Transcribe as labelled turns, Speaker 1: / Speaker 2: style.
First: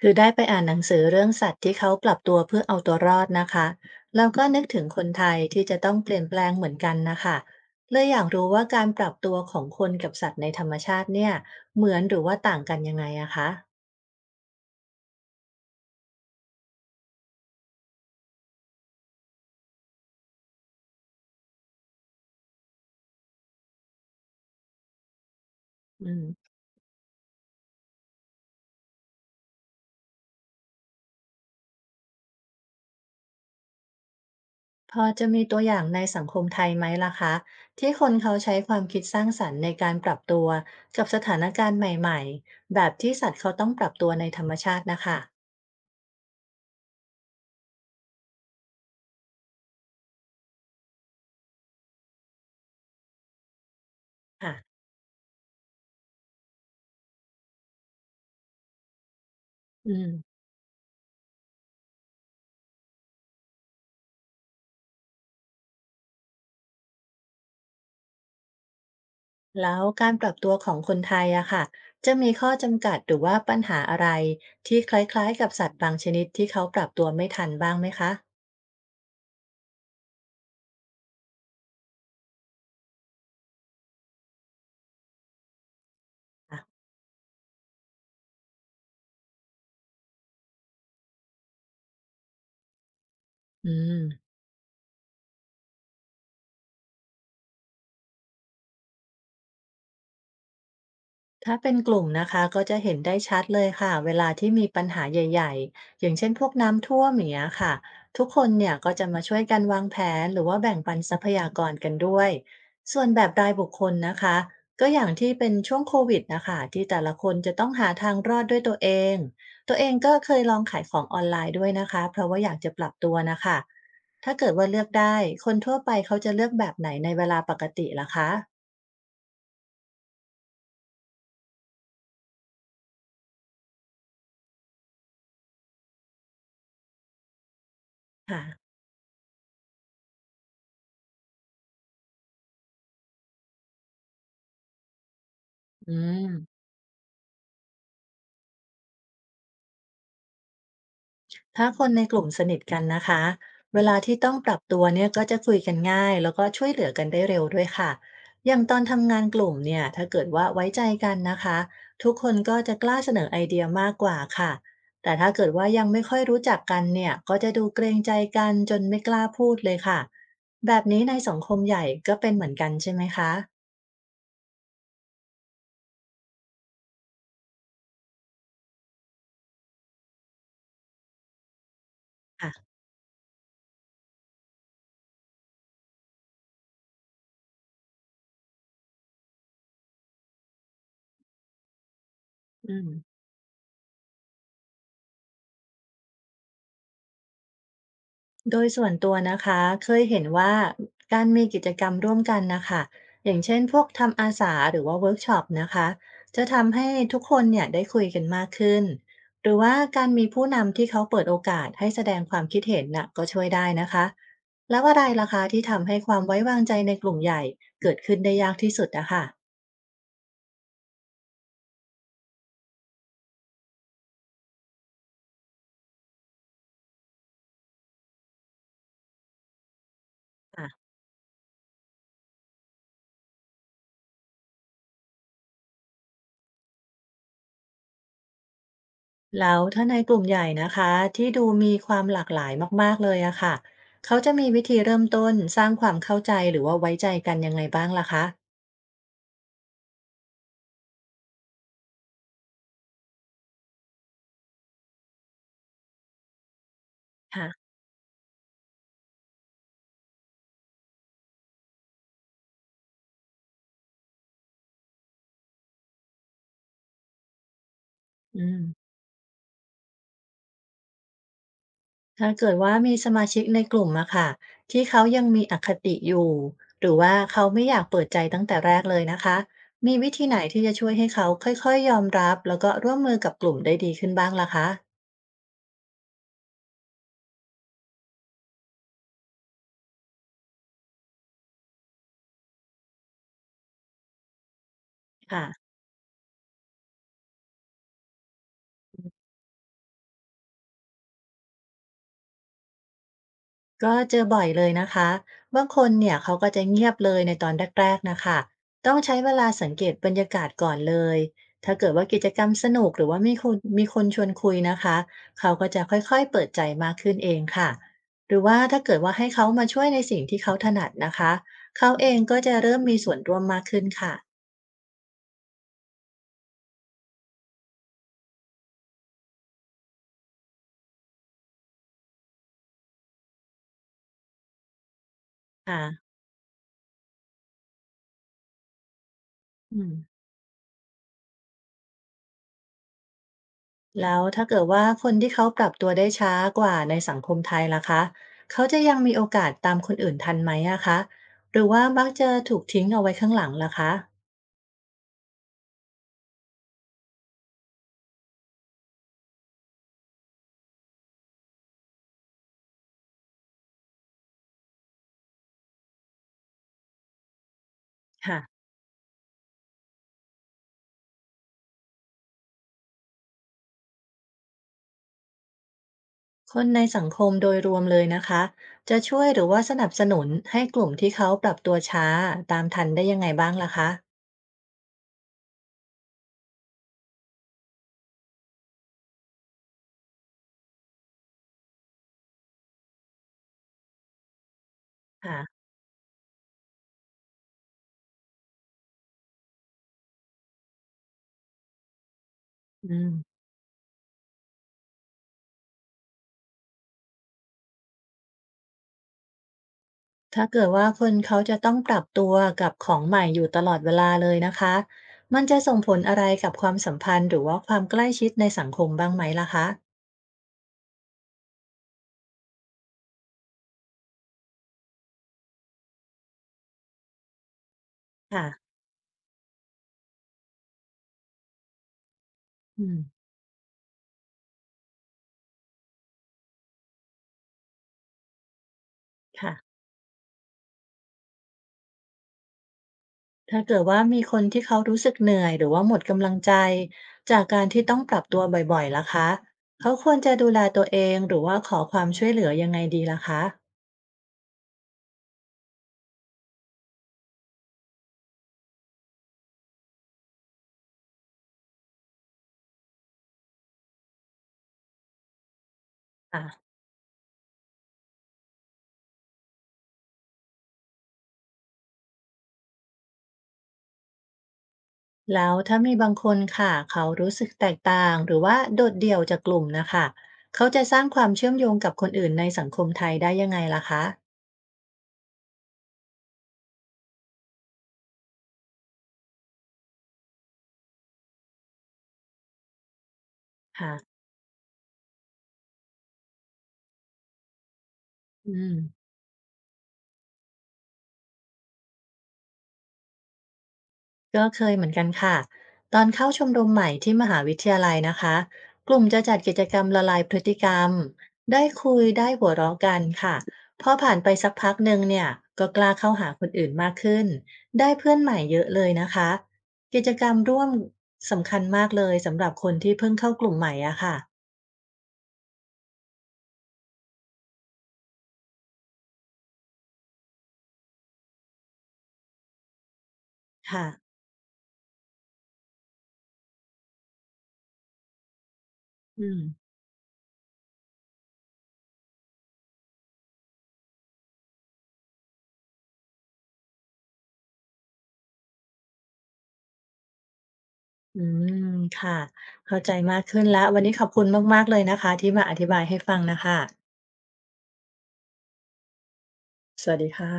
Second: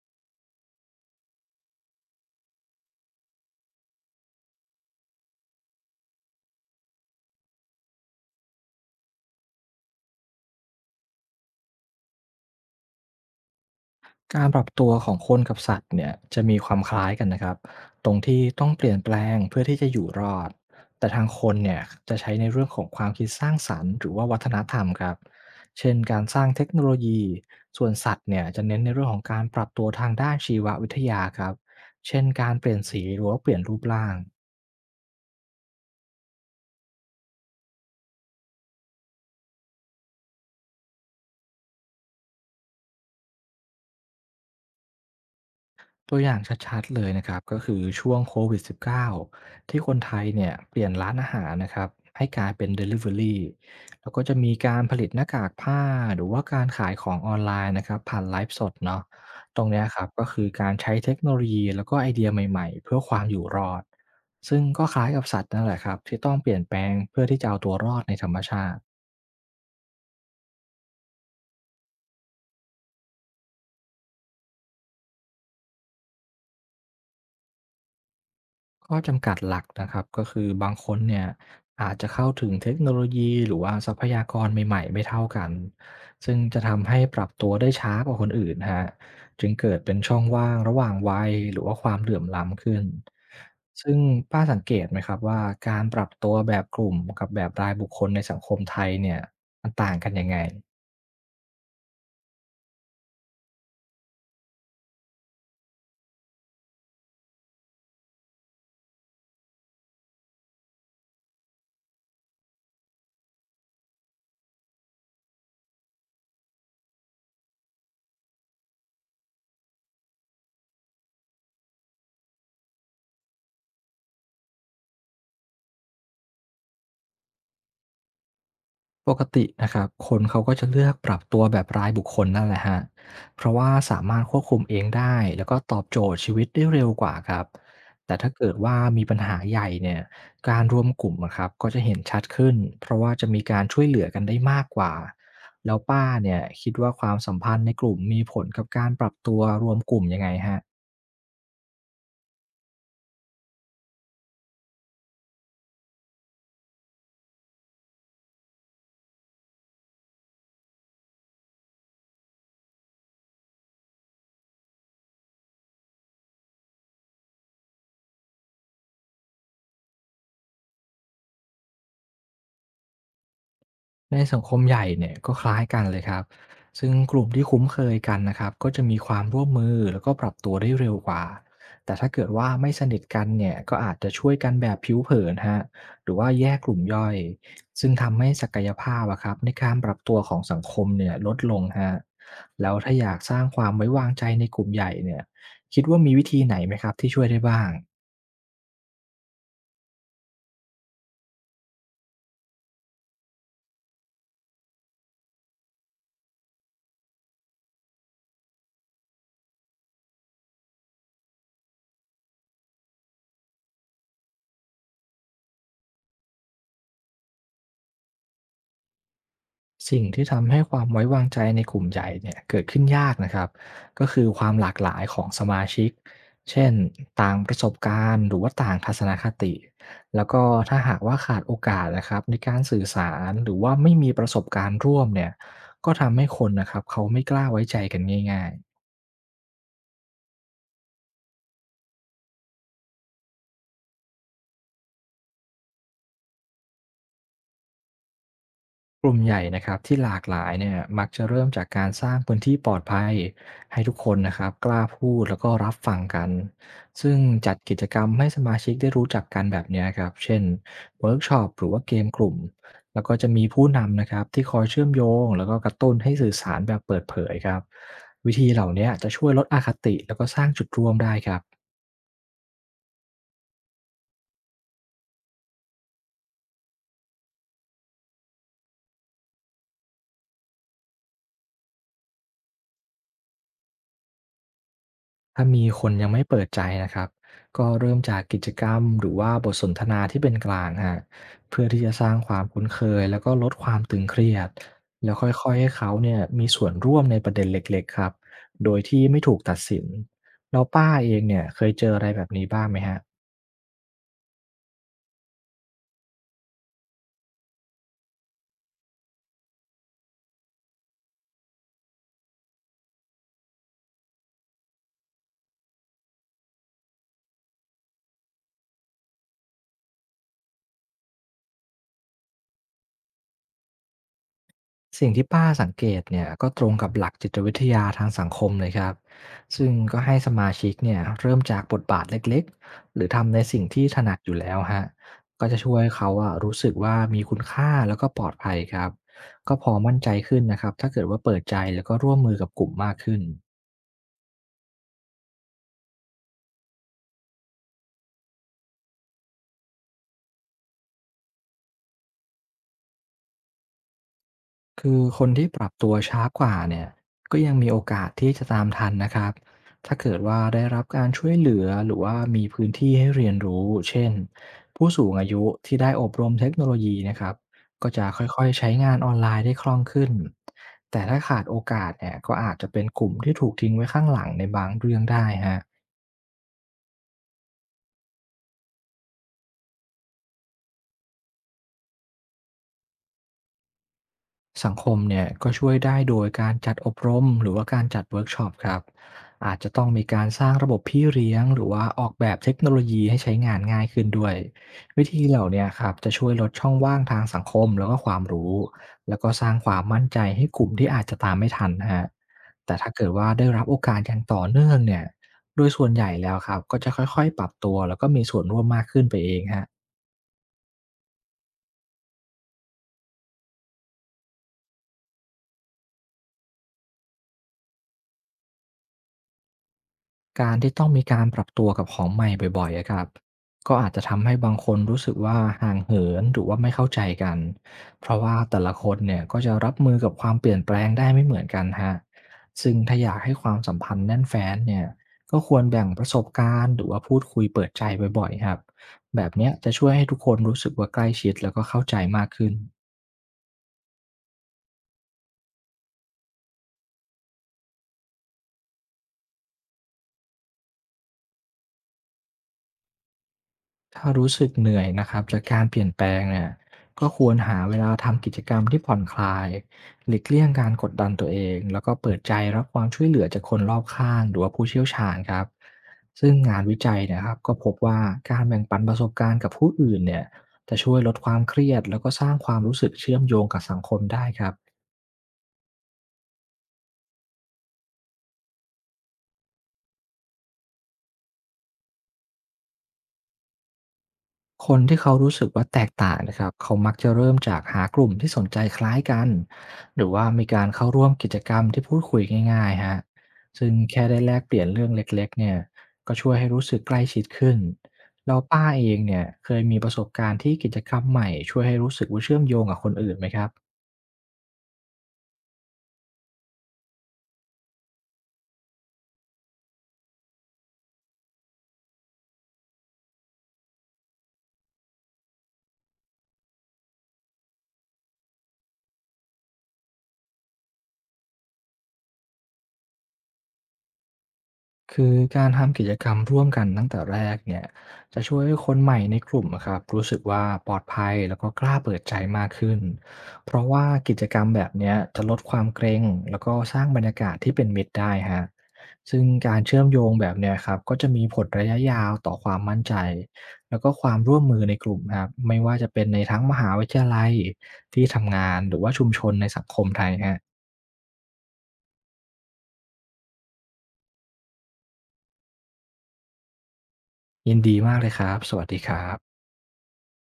Speaker 1: คือได้ไปอ่านหนังสือเรื่องสัตว์ที่เขาปรับตัวเพื่อเอาตัวรอดนะคะแล้วก็นึกถึงคนไทยที่จะต้องเปลี่ยนแปลงเหมือนกันนะคะเลยอยากรู้ว่าการปรับตัวของคนกับสัตว์ในธรรมชาติเนี่ยเหมือนหรือว่าต่างกันยังไงอะคะ
Speaker 2: การปรับตัวของคนกับสัตว์เนี่ยจะมีความคล้ายกันนะครับตรงที่ต้องเปลี่ยนแปลงเพื่อที่จะอยู่รอดแต่ทางคนเนี่ยจะใช้ในเรื่องของความคิดสร้างสรรค์หรือว่าวัฒนธรรมครับเช่น
Speaker 1: อื
Speaker 2: กา
Speaker 1: ม
Speaker 2: รสร้างเทคโนโลยีส่วนสัตว์เนี่ยจะเน้นในเรื่องของการปรับตัวทางด้านชีววิทยาครับเช่นการเปลี่ยนสีหรือว่าเปลี่ยนรูปร่าง
Speaker 1: พอจะมีตัวอย่างในสังคมไทยไหมล่ะคะที่คนเขาใช้ความคิดสร้างสรรค์ในการปรับตัวกับสถานการณ์ใหม่ๆแบบที่สัตว์เขาต้องปรับตัวในธรรมชาตินะคะ
Speaker 2: ตัวอย่างชัดๆเลยนะครับก็คือช่วงโควิด 19 ที่คนไทยเนี่ยเปลี่ยนร้านอาหารนะครับให้กลายเป็น Delivery แล้วก็จะมี
Speaker 1: ค่ะ
Speaker 2: การผลิตหน้ากากผ้าหรือว่าการขายของออนไลน์นะครับผ่านไลฟ์สดเนาะตรงเนี้ย
Speaker 1: อื
Speaker 2: ครับ
Speaker 1: ม
Speaker 2: ก็คือการใช้เทคโนโลยีแล้วก็ไอเดียใหม่ๆเพื่อความอยู่รอดซึ่งก็คล้ายกับสัตว์นั่นแหละครับที่ต้องเปลี่ยนแปลงเพื่อที่จะเอาตัวรอดในธรรมชาติ
Speaker 1: แล้วการปรับตัวของคนไทยอะค่ะจะมีข้อจำกัดหรือว่าปัญหาอะไรที่คล้ายๆกับสัตว์บางชนิดที่เขาปรับตัวไม่ทันบ้างไหมคะ
Speaker 2: ข้อจำกัดหลักนะครับก็คือบางคนเนี่ยอาจจะเข้าถึงเทคโนโลยีหรือว่าทรัพยากรใหม่ๆไม่เท่ากันซึ่งจะ
Speaker 1: อ่ะ
Speaker 2: ทำให้ปรับตัวได้ช้ากว่าคนอื่นฮะจึงเกิดเป็นช่องว่างระหว่างวัยหรือว่าความเหลื่อมล้ำขึ้น
Speaker 1: อืม
Speaker 2: ซึ่งป้าสังเกตไหมครับว่าการปรับตัวแบบกลุ่มกับแบบรายบุคคลในสังคมไทยเนี่ยมันต่างกันยังไง
Speaker 1: ถ้าเป็นกลุ่มนะคะก็จะเห็นได้ชัดเลยค่ะเวลาที่มีปัญหาใหญ่ๆอย่างเช่นพวกน้ำท่วมอย่างเงี้ยค่ะทุกคนเนี่ยก็จะมาช่วยกันวางแผนหรือว่าแบ่งปันทรัพยากรกันด้วยส่วนแบบรายบุคคลนะคะก็อย่างที่เป็นช่วงโควิดนะคะที่แต่ละคนจะต้องหาทางรอดด้วยตัวเองตัวเองก็เคยลองขายของออนไลน์ด้วยนะคะเพราะว่าอยากจะปรับตัวนะคะถ้าเกิดว่าเลือกได้คนทั่วไปเขาจะเลือกแบบไหนในเวลาปกติล่ะคะ
Speaker 2: ปกตินะครับคนเขาก็จะเลือกปรับตัวแบบรายบุคคลนั่นแหละฮะเพราะว่าสามารถควบคุมเองได้แล้วก็ตอบโจทย์ชีวิตได้เร็วกว่าครับแต่ถ้าเกิด
Speaker 1: ค่ะ
Speaker 2: ว่ามีปัญหาใหญ่เนี่ยการรวมกลุ่มนะครับก็จะเห็นชัดขึ้นเพราะว่าจะมีการช่วยเหลือกันได้มากกว่าแล้ว
Speaker 1: อื
Speaker 2: ป้าเนี่ย
Speaker 1: ม
Speaker 2: คิดว่าความสัมพันธ์ในกลุ่มมีผลกับการปรับตัวรวมกลุ่มยังไงฮะ
Speaker 1: ถ้าคนในกลุ่มสนิทกันนะคะเวลาที่ต้องปรับตัวเนี่ยก็จะคุยกันง่ายแล้วก็ช่วยเหลือกันได้เร็วด้วยค่ะอย่างตอนทำงานกลุ่มเนี่ยถ้าเกิดว่าไว้ใจกันนะคะทุกคนก็จะกล้าเสนอไอเดียมากกว่าค่ะแต่ถ้าเกิดว่ายังไม่ค่อยรู้จักกันเนี่ยก็จะดูเกรงใจกันจนไม่กล้าพูดเลยค่ะแบบนี้ในสังคมใหญ่ก็เป็นเหมือนกันใช่ไหมคะ
Speaker 2: ในสังคมใหญ่เนี่ยก็คล้ายกันเลยครับซึ่งกลุ่มที่คุ้นเคยกันนะครับก็จะมีความร่วมมือแล้วก็ปรับตัวได้เร็วกว่าแต่ถ้าเกิดว่าไม่
Speaker 1: ค่ะ
Speaker 2: สนิทกันเนี่ยก็อาจจะช่วยกันแบบผิวเผินฮะหรือว่าแยกกลุ่มย่อย ซึ่งทำให้ศักยภาพอะครับในการปรับตัวของสังคมเนี่ยลดลงฮะแล้ว
Speaker 1: อืม
Speaker 2: ถ้าอยากสร้างความไว้วางใจในกลุ่มใหญ่เนี่ยคิดว่ามีวิธีไหนไหมครับที่ช่วยได้บ้าง
Speaker 1: โดยส่วนตัวนะคะเคยเห็นว่าการมีกิจกรรมร่วมกันนะคะอย่างเช่นพวกทำอาสาหรือว่าเวิร์กช็อปนะคะจะทำให้ทุกคนเนี่ยได้คุยกันมากขึ้นหรือว่าการมีผู้นำที่เขาเปิดโอกาสให้แสดงความคิดเห็นน่ะก็ช่วยได้นะคะแล้วอะไรล่ะคะที่ทำให้ความไว้วางใจในกลุ่มใหญ่เกิดขึ้นได้ยากที่สุดนะคะ
Speaker 2: สิ่งที่ทำให้ความไว้วางใจในกลุ่มใหญ่เนี่ยเกิดขึ้นยากนะครับก็คือความหลากหลายของสมาชิกเช่นต่างประสบการณ์หรือว่าต่างทัศนคติแล้วก็ถ้าหากว่าขาดโอกาสนะครับในการสื่อสารหรือว่าไม่มีประสบการณ์ร่วมเนี่ยก็ทำให้คนนะครับเขาไม่กล้าไว้ใจกันง่ายๆ
Speaker 1: แล้วถ้าในกลุ่มใหญ่นะคะที่ดูมีความหลากหลายมากๆเลยอะค่ะเขาจะมีวิธีเริ่มต้นสร้างความเข้าใจหรือว่าไว้ใจกันยังไงบ้างล่ะคะ
Speaker 2: กลุ่มใหญ่นะครับที่หลากหลายเนี่ยมักจะเริ่มจากการสร้างพื้นที่ปลอดภัยให้ทุกคนนะครับกล้าพูดแล้วก็รับฟังกันซึ่ง
Speaker 1: ค่ะ
Speaker 2: จัดกิจกรรมให้สมาชิกได้รู้จักกันแบบเนี้ยครับเช่นเวิร์กช็อปหรือว่าเกมกลุ่มแล้วก็จะมีผู้นำนะครับที่คอยเชื่อมโยงแล้วก็กระตุ้นให้สื่อสารแบบเปิดเผยครับวิ
Speaker 1: อื
Speaker 2: ธีเห
Speaker 1: ม
Speaker 2: ล่าเนี้ยจะช่วยลดอคติแล้วก็สร้างจุดร่วมได้ครับ
Speaker 1: ถ้าเกิดว่ามีสมาชิกในกลุ่มอะค่ะที่เขายังมีอคติอยู่หรือว่าเขาไม่อยากเปิดใจตั้งแต่แรกเลยนะคะมีวิธีไหนที่จะช่วยให้เขาค่อยๆยอมรับแล้วก็ร่วมมือกับกลุ่มได้ดีขึ้นบ้างล่ะคะ
Speaker 2: ถ้ามีคนยังไม่เปิดใจนะครับก็เริ่มจากกิจกรรมหรือว่าบทสนทนาที่เป็นกลางฮะเพื่อที่จะสร้างความคุ้นเคยแล้วก็ลดความตึงเครียดแล้วค่
Speaker 1: ค่ะ
Speaker 2: อยๆให้เขาเนี่ยมีส่วนร่วมในประเด็นเล็กๆครับโดยที่ไม่ถูกตัดสินแล้วป้าเองเนี่ยเคยเจออะไรแบบนี้บ้างไหมฮะ
Speaker 1: ก็เจอบ่อยเลยนะคะบางคนเนี่ยเขาก็จะเงียบเลยในตอนแรกๆ นะคะ ต้องใช้เวลาสังเกตบรรยากาศก่อนเลย ถ้าเกิดว่ากิจกรรมสนุกหรือว่ามีคนชวนคุยนะคะเขาก็จะค่อยๆ เปิดใจมากขึ้นเองค่ะหรือว่าถ้าเกิดว่าให้เขามาช่วยในสิ่งที่เขาถนัดนะคะ เขาเองก็จะเริ่มมีส่วนร่วมมากขึ้นค่ะ
Speaker 2: สิ่งที่ป้าสังเกตเนี่ยก็ตรงกับหลักจิตวิทยาทางสังคมเลยครับซึ่งก็ให้สมาชิกเนี่ยเริ่มจากบทบาทเล็กๆหรือทำในสิ่งที่ถนัดอยู่แล้วฮะก็จะช่วยเขา
Speaker 1: ค่ะ
Speaker 2: อะรู้สึกว่ามีคุณค่าแล้วก็ปลอดภัยครับก็พอ
Speaker 1: อืม
Speaker 2: มั่นใจขึ้นนะครับถ้าเกิดว่าเปิดใจแล้วก็ร่วมมือกับกลุ่มมากขึ้น
Speaker 1: แล้วถ้าเกิดว่าคนที่เขาปรับตัวได้ช้ากว่าในสังคมไทยล่ะคะเขาจะยังมีโอกาสตามคนอื่นทันไหมอะคะหรือว่ามักจะถูกทิ้งเอาไว้ข้างหลังล่ะคะ
Speaker 2: คือคนที่ปรับตัวช้ากว่าเนี่ยก็ยังมีโอกาสที่จะตามทันนะครับถ้าเกิดว่าได้รับการช่วยเหลือหรือว่ามีพื้นที่ให้เรียนรู้เช่นผู้สูงอายุที่ได้อบรมเทคโนโลยีนะครับก็จะค่
Speaker 1: ค่ะ
Speaker 2: อยๆใช้งานออนไลน์ได้คล่องขึ้นแต่ถ้าขาดโอกาสเนี่ยก็อาจจะเป็นกลุ่มที่ถูกทิ้งไว้ข้างหลังในบางเรื่องได้ฮะ
Speaker 1: คนในสังคมโดยรวมเลยนะคะจะช่วยหรือว่าสนับสนุนให้กลุ่มที่เขาปรับตัวช้าตามทันได้ยังไงบ้างล่ะคะ
Speaker 2: สังคมเนี่ยก็ช่วยได้โดยการจัดอบรมหรือว่าการจัดเวิร์กช็อปครับอาจจะต้องมีการสร้างระบบพี่เลี้ยงหรือว่าออกแบบเทคโนโลยีให้ใช้งานง่ายขึ้นด้วยวิธีเหล่า
Speaker 1: ค่ะ
Speaker 2: เนี้ครับจะช่วยลดช่องว่างทางสังคมแล้วก็ความรู้แล้วก็สร้างความมั่นใจให้กลุ่มที่อาจจะตามไม่ทันนะฮะแต่
Speaker 1: อื
Speaker 2: ถ้าเกิดว่า
Speaker 1: ม
Speaker 2: ได้รับโอกาสอย่างต่อเนื่องเนี่ยโดยส่วนใหญ่แล้วครับก็จะค่อยๆปรับตัวแล้วก็มีส่วนร่วมมากขึ้นไปเองฮะ
Speaker 1: ถ้าเกิดว่าคนเขาจะต้องปรับตัวกับของใหม่อยู่ตลอดเวลาเลยนะคะมันจะส่งผลอะไรกับความสัมพันธ์หรือว่าความใกล้ชิดในสังคมบ้างไหมล่ะคะ
Speaker 2: การที่ต้องมีการปรับตัวกับของใหม่บ่อยๆอะครับก็อาจจะทำให้บางคนรู้สึกว่าห่างเหินหรือว่าไม่เข้าใจกันเพราะว่าแต่
Speaker 1: ค่ะ
Speaker 2: ละคนเนี่ยก็จะรับมือกับความเปลี่ยนแปลงได้ไม่เหมือนกันฮะซึ่ง
Speaker 1: อื
Speaker 2: ถ้าอยาก
Speaker 1: ม
Speaker 2: ให้ความสัมพันธ์แน่นแฟ้นเนี่ยก็ควรแบ่งประสบการณ์หรือว่าพูดคุยเปิดใจบ่อยๆครับแบบเนี้ย
Speaker 1: ค่ะ
Speaker 2: จะช่วยให้ทุกคนรู้สึกว่าใกล้ชิดแล้วก็เข้าใจมากขึ้น
Speaker 1: ถ้าเกิดว่ามีคนที่เขารู้สึกเหนื่อยหรือว่าหมดกำลังใจจากการที่ต้องปรับตัวบ่อยๆล่ะคะเขาควรจะดูแลตัวเองหรือว่าขอความช่วยเหลือยังไงดีล่ะคะ
Speaker 2: ถ้ารู้สึกเหนื่อยนะครับจากการเปลี่ยนแปลงเนี่ยก็ควรหาเวลาทำกิจกรรมที่ผ่อนคลายหลีกเลี่ยงการกดดันตัวเองแล้วก็เปิดใจรับความช่วยเหลือจากคนรอบข้างหรือว่าผู้เชี่ยวชาญครับซึ่ง
Speaker 1: ค่ะ
Speaker 2: งานวิจัยเนะครับก็พบว่าการแบ่งปันประสบการณ์กับผู้อื่นเนี่ยจะช่วยลดความเครียดแล้วก็สร้างความรู้สึกเชื่อมโยงกับสังคมได้ครับ
Speaker 1: แล้วถ้ามีบางคนค่ะเขารู้สึกแตกต่างหรือว่าโดดเดี่ยวจากกลุ่มน่ะค่ะเขาจะสร้างความเชื่อมโยงกับคนอื่นในสังคมไทยได้ยังไงล่ะคะ
Speaker 2: คนที่เขารู้สึกว่าแตกต่างนะครับเขามักจะเริ่มจากหากลุ่มที่สนใจคล้ายกันหรือว่ามีการเข้าร่วมกิจกรรมที่พูดคุยง่ายๆฮะซึ่ง
Speaker 1: ค่ะ
Speaker 2: แค่ได้แลกเปลี่ยนเรื่องเล็กๆเนี่ยก็ช่วยให้รู้สึกใกล้ชิดขึ้นเรา
Speaker 1: อื
Speaker 2: ป้าเอง
Speaker 1: ม
Speaker 2: เนี่ยเคยมีประสบการณ์ที่กิจกรรมใหม่ช่วยให้รู้สึกว่าเชื่อมโยงกับคนอื่นไหมครับ
Speaker 1: ก็เคยเหมือนกันค่ะตอนเข้าชมรมใหม่ที่มหาวิทยาลัยนะคะกลุ่มจะจัดกิจกรรมละลายพฤติกรรมได้คุยได้หัวเราะกันค่ะพอผ่านไปสักพักหนึ่งเนี่ยก็กล้าเข้าหาคนอื่นมากขึ้นได้เพื่อนใหม่เยอะเลยนะคะกิจกรรมร่วมสำคัญมากเลยสำหรับคนที่เพิ่งเข้ากลุ่มใหม่อะค่ะ
Speaker 2: คือการทำกิจกรรมร่วมกันตั้งแต่แรกเนี่ยจะช่วยให้คนใหม่ในกลุ่มอะครับรู้สึกว่าปลอดภัยแล้วก็กล้าเปิดใจมากขึ้นเพราะว่า
Speaker 1: ค่ะ
Speaker 2: กิจกรรมแบบเนี้ยจะลดความเกรงแล้วก็สร้างบรรยากาศที่เป็นมิตรได้ฮะซึ่ง
Speaker 1: อืม
Speaker 2: การเชื่อมโยงแบบเนี้ยครับก็จะมีผลระยะยาวต่อความมั่นใจแล้วก็ความร่วมมือในกลุ่มนะครับไม่ว่าจะเป็นในทั้งมหาวิทยาลัยที่ทำงานหรือว่าชุมชนในสังคมไทยฮะ
Speaker 1: อืมค่ะเข้าใจมากขึ้นแล้ววันนี้ขอบคุณมากๆเลยนะคะที่มาอธิบายให้ฟังนะคะ
Speaker 2: ยินดีมากเลยครับสวัสดีครับ
Speaker 1: สวัสดีค่ะ